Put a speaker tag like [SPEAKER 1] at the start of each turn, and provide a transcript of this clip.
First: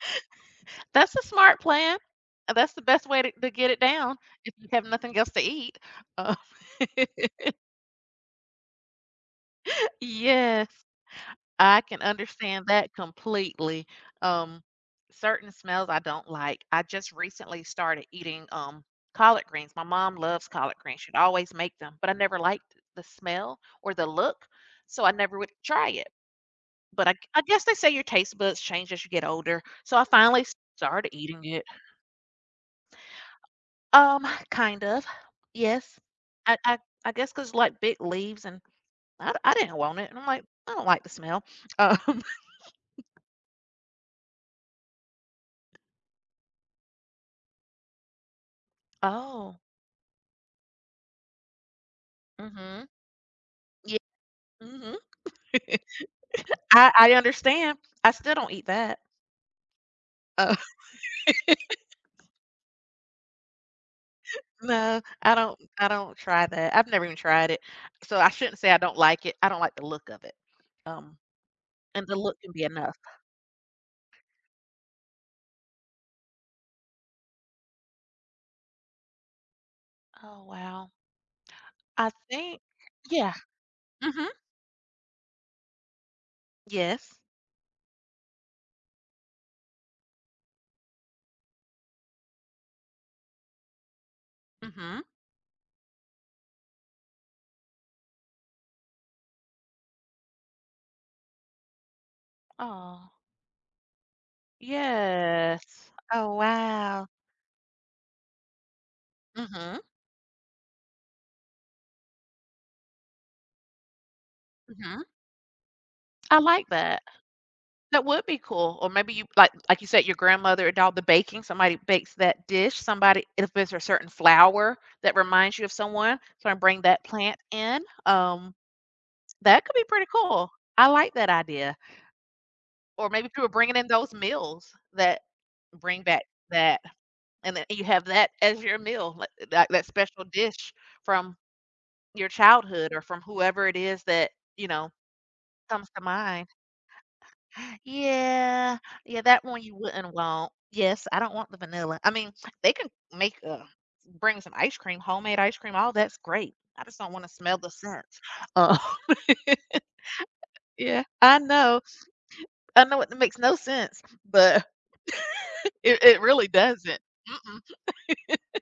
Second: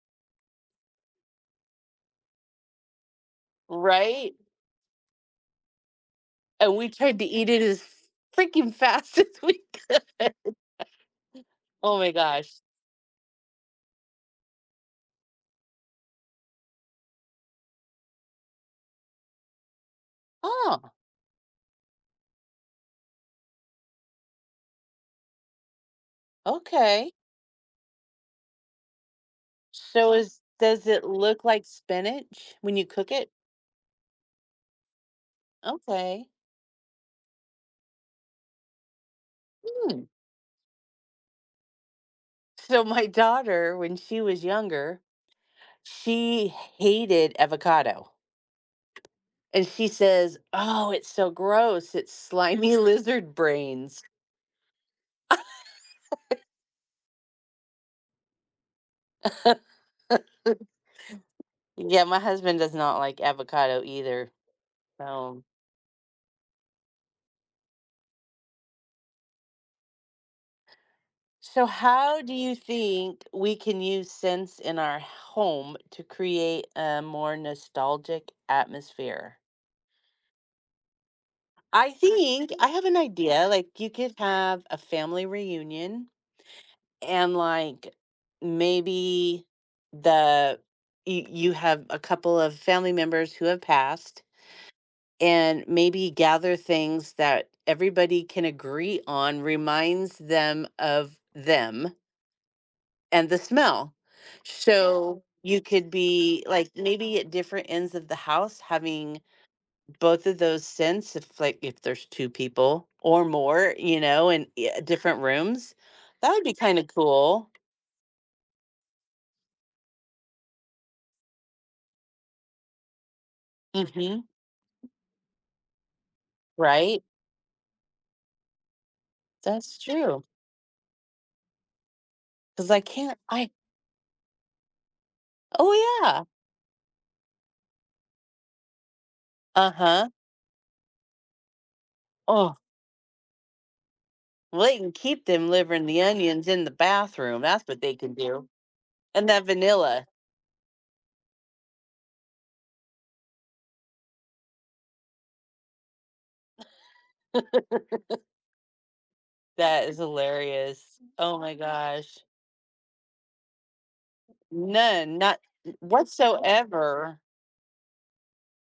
[SPEAKER 1] That's a smart plan. Uh, that's the best way to to get it down,
[SPEAKER 2] Right?
[SPEAKER 1] if you have nothing else to eat. Oh.
[SPEAKER 2] And we tried to eat it as freaking fast as we could.
[SPEAKER 1] Yes, I
[SPEAKER 2] Oh
[SPEAKER 1] can
[SPEAKER 2] my gosh.
[SPEAKER 1] understand that completely. Um, certain smells I don't like. I just recently started eating, um, collard greens. My mom loves collard
[SPEAKER 2] Oh.
[SPEAKER 1] greens. She'd always make them, but I never liked the smell or the look, so I never would, eh, try it. But
[SPEAKER 2] Okay.
[SPEAKER 1] I g I guess they say your taste buds change as you get older, so I
[SPEAKER 2] So is
[SPEAKER 1] finally
[SPEAKER 2] does it
[SPEAKER 1] started eating
[SPEAKER 2] look
[SPEAKER 1] it.
[SPEAKER 2] like spinach when you cook it?
[SPEAKER 1] Um, kind of, yes.
[SPEAKER 2] Okay.
[SPEAKER 1] I I I guess 'cause, like, big leaves and I I didn't want
[SPEAKER 2] Mm.
[SPEAKER 1] it and I'm like, "I don't like the smell." Um.
[SPEAKER 2] So my daughter, when she was younger, she hated avocado.
[SPEAKER 1] Oh.
[SPEAKER 2] And she says, "Oh, it's so gross. It's slimy
[SPEAKER 1] Mhm.
[SPEAKER 2] lizard
[SPEAKER 1] Yeah,
[SPEAKER 2] brains."
[SPEAKER 1] mhm. I I understand. I still don't eat that. Uh
[SPEAKER 2] Yeah, my husband does not like avocado either.
[SPEAKER 1] No, I
[SPEAKER 2] So
[SPEAKER 1] don't I don't try that. I've never even tried it, so I shouldn't say I don't like it. I don't like the look of it. Um,
[SPEAKER 2] So
[SPEAKER 1] and the
[SPEAKER 2] how do
[SPEAKER 1] look can
[SPEAKER 2] you
[SPEAKER 1] be enough.
[SPEAKER 2] think we can use scents in our home to create a more nostalgic atmosphere?
[SPEAKER 1] Oh, wow.
[SPEAKER 2] I
[SPEAKER 1] I
[SPEAKER 2] think
[SPEAKER 1] think
[SPEAKER 2] I have an
[SPEAKER 1] Yeah.
[SPEAKER 2] idea, like, you could
[SPEAKER 1] Mhm.
[SPEAKER 2] have a family reunion,
[SPEAKER 1] Yes.
[SPEAKER 2] and, like, maybe the you you have a couple of family members who have passed,
[SPEAKER 1] Mhm.
[SPEAKER 2] and maybe gather things that everybody can agree on reminds them of them.
[SPEAKER 1] Aw.
[SPEAKER 2] And the smell. So, you could
[SPEAKER 1] Yes. Oh,
[SPEAKER 2] be like
[SPEAKER 1] wow.
[SPEAKER 2] maybe at different ends of the house, having
[SPEAKER 1] Mhm.
[SPEAKER 2] both of those scents, if like, if there's 2 people or more, you know, in ye
[SPEAKER 1] Mhm.
[SPEAKER 2] different rooms. That
[SPEAKER 1] I
[SPEAKER 2] would be
[SPEAKER 1] like
[SPEAKER 2] kinda
[SPEAKER 1] that.
[SPEAKER 2] cool.
[SPEAKER 1] That would be cool. Or maybe you, like like, you said, your grandmother and all the baking, somebody bakes that dish, somebody if there's a certain
[SPEAKER 2] Mhm.
[SPEAKER 1] flower that reminds you of someone, so I bring
[SPEAKER 2] Right?
[SPEAKER 1] that plant in, um That could
[SPEAKER 2] That's
[SPEAKER 1] be pretty
[SPEAKER 2] true.
[SPEAKER 1] cool. I like that idea.
[SPEAKER 2] 'Cause I
[SPEAKER 1] Or
[SPEAKER 2] can't,
[SPEAKER 1] maybe if you were
[SPEAKER 2] I
[SPEAKER 1] bringing in those meals that
[SPEAKER 2] Oh,
[SPEAKER 1] bring back
[SPEAKER 2] yeah.
[SPEAKER 1] that and then you have that as your meal li eh, that that
[SPEAKER 2] Uh-huh.
[SPEAKER 1] special dish from your
[SPEAKER 2] Oh.
[SPEAKER 1] childhood or from whoever it is that,
[SPEAKER 2] Well,
[SPEAKER 1] you
[SPEAKER 2] they
[SPEAKER 1] know,
[SPEAKER 2] can keep them delivering
[SPEAKER 1] comes
[SPEAKER 2] the
[SPEAKER 1] to
[SPEAKER 2] onions
[SPEAKER 1] mind.
[SPEAKER 2] in the bathroom, that's what they can do,
[SPEAKER 1] Yeah, yeah,
[SPEAKER 2] and that
[SPEAKER 1] that one you
[SPEAKER 2] vanilla.
[SPEAKER 1] wouldn't want. Yes, I don't want the vanilla. I mean, they can make, uh, bring some ice cream, homemade ice cream, all that's great. I just don't wanna smell the scent. Oh.
[SPEAKER 2] That is hilarious.
[SPEAKER 1] Yeah, I
[SPEAKER 2] Oh my
[SPEAKER 1] know.
[SPEAKER 2] gosh.
[SPEAKER 1] I know it makes no sense, but
[SPEAKER 2] None, not n n
[SPEAKER 1] It it really doesn't.
[SPEAKER 2] whatsoever.
[SPEAKER 1] Mm, mm.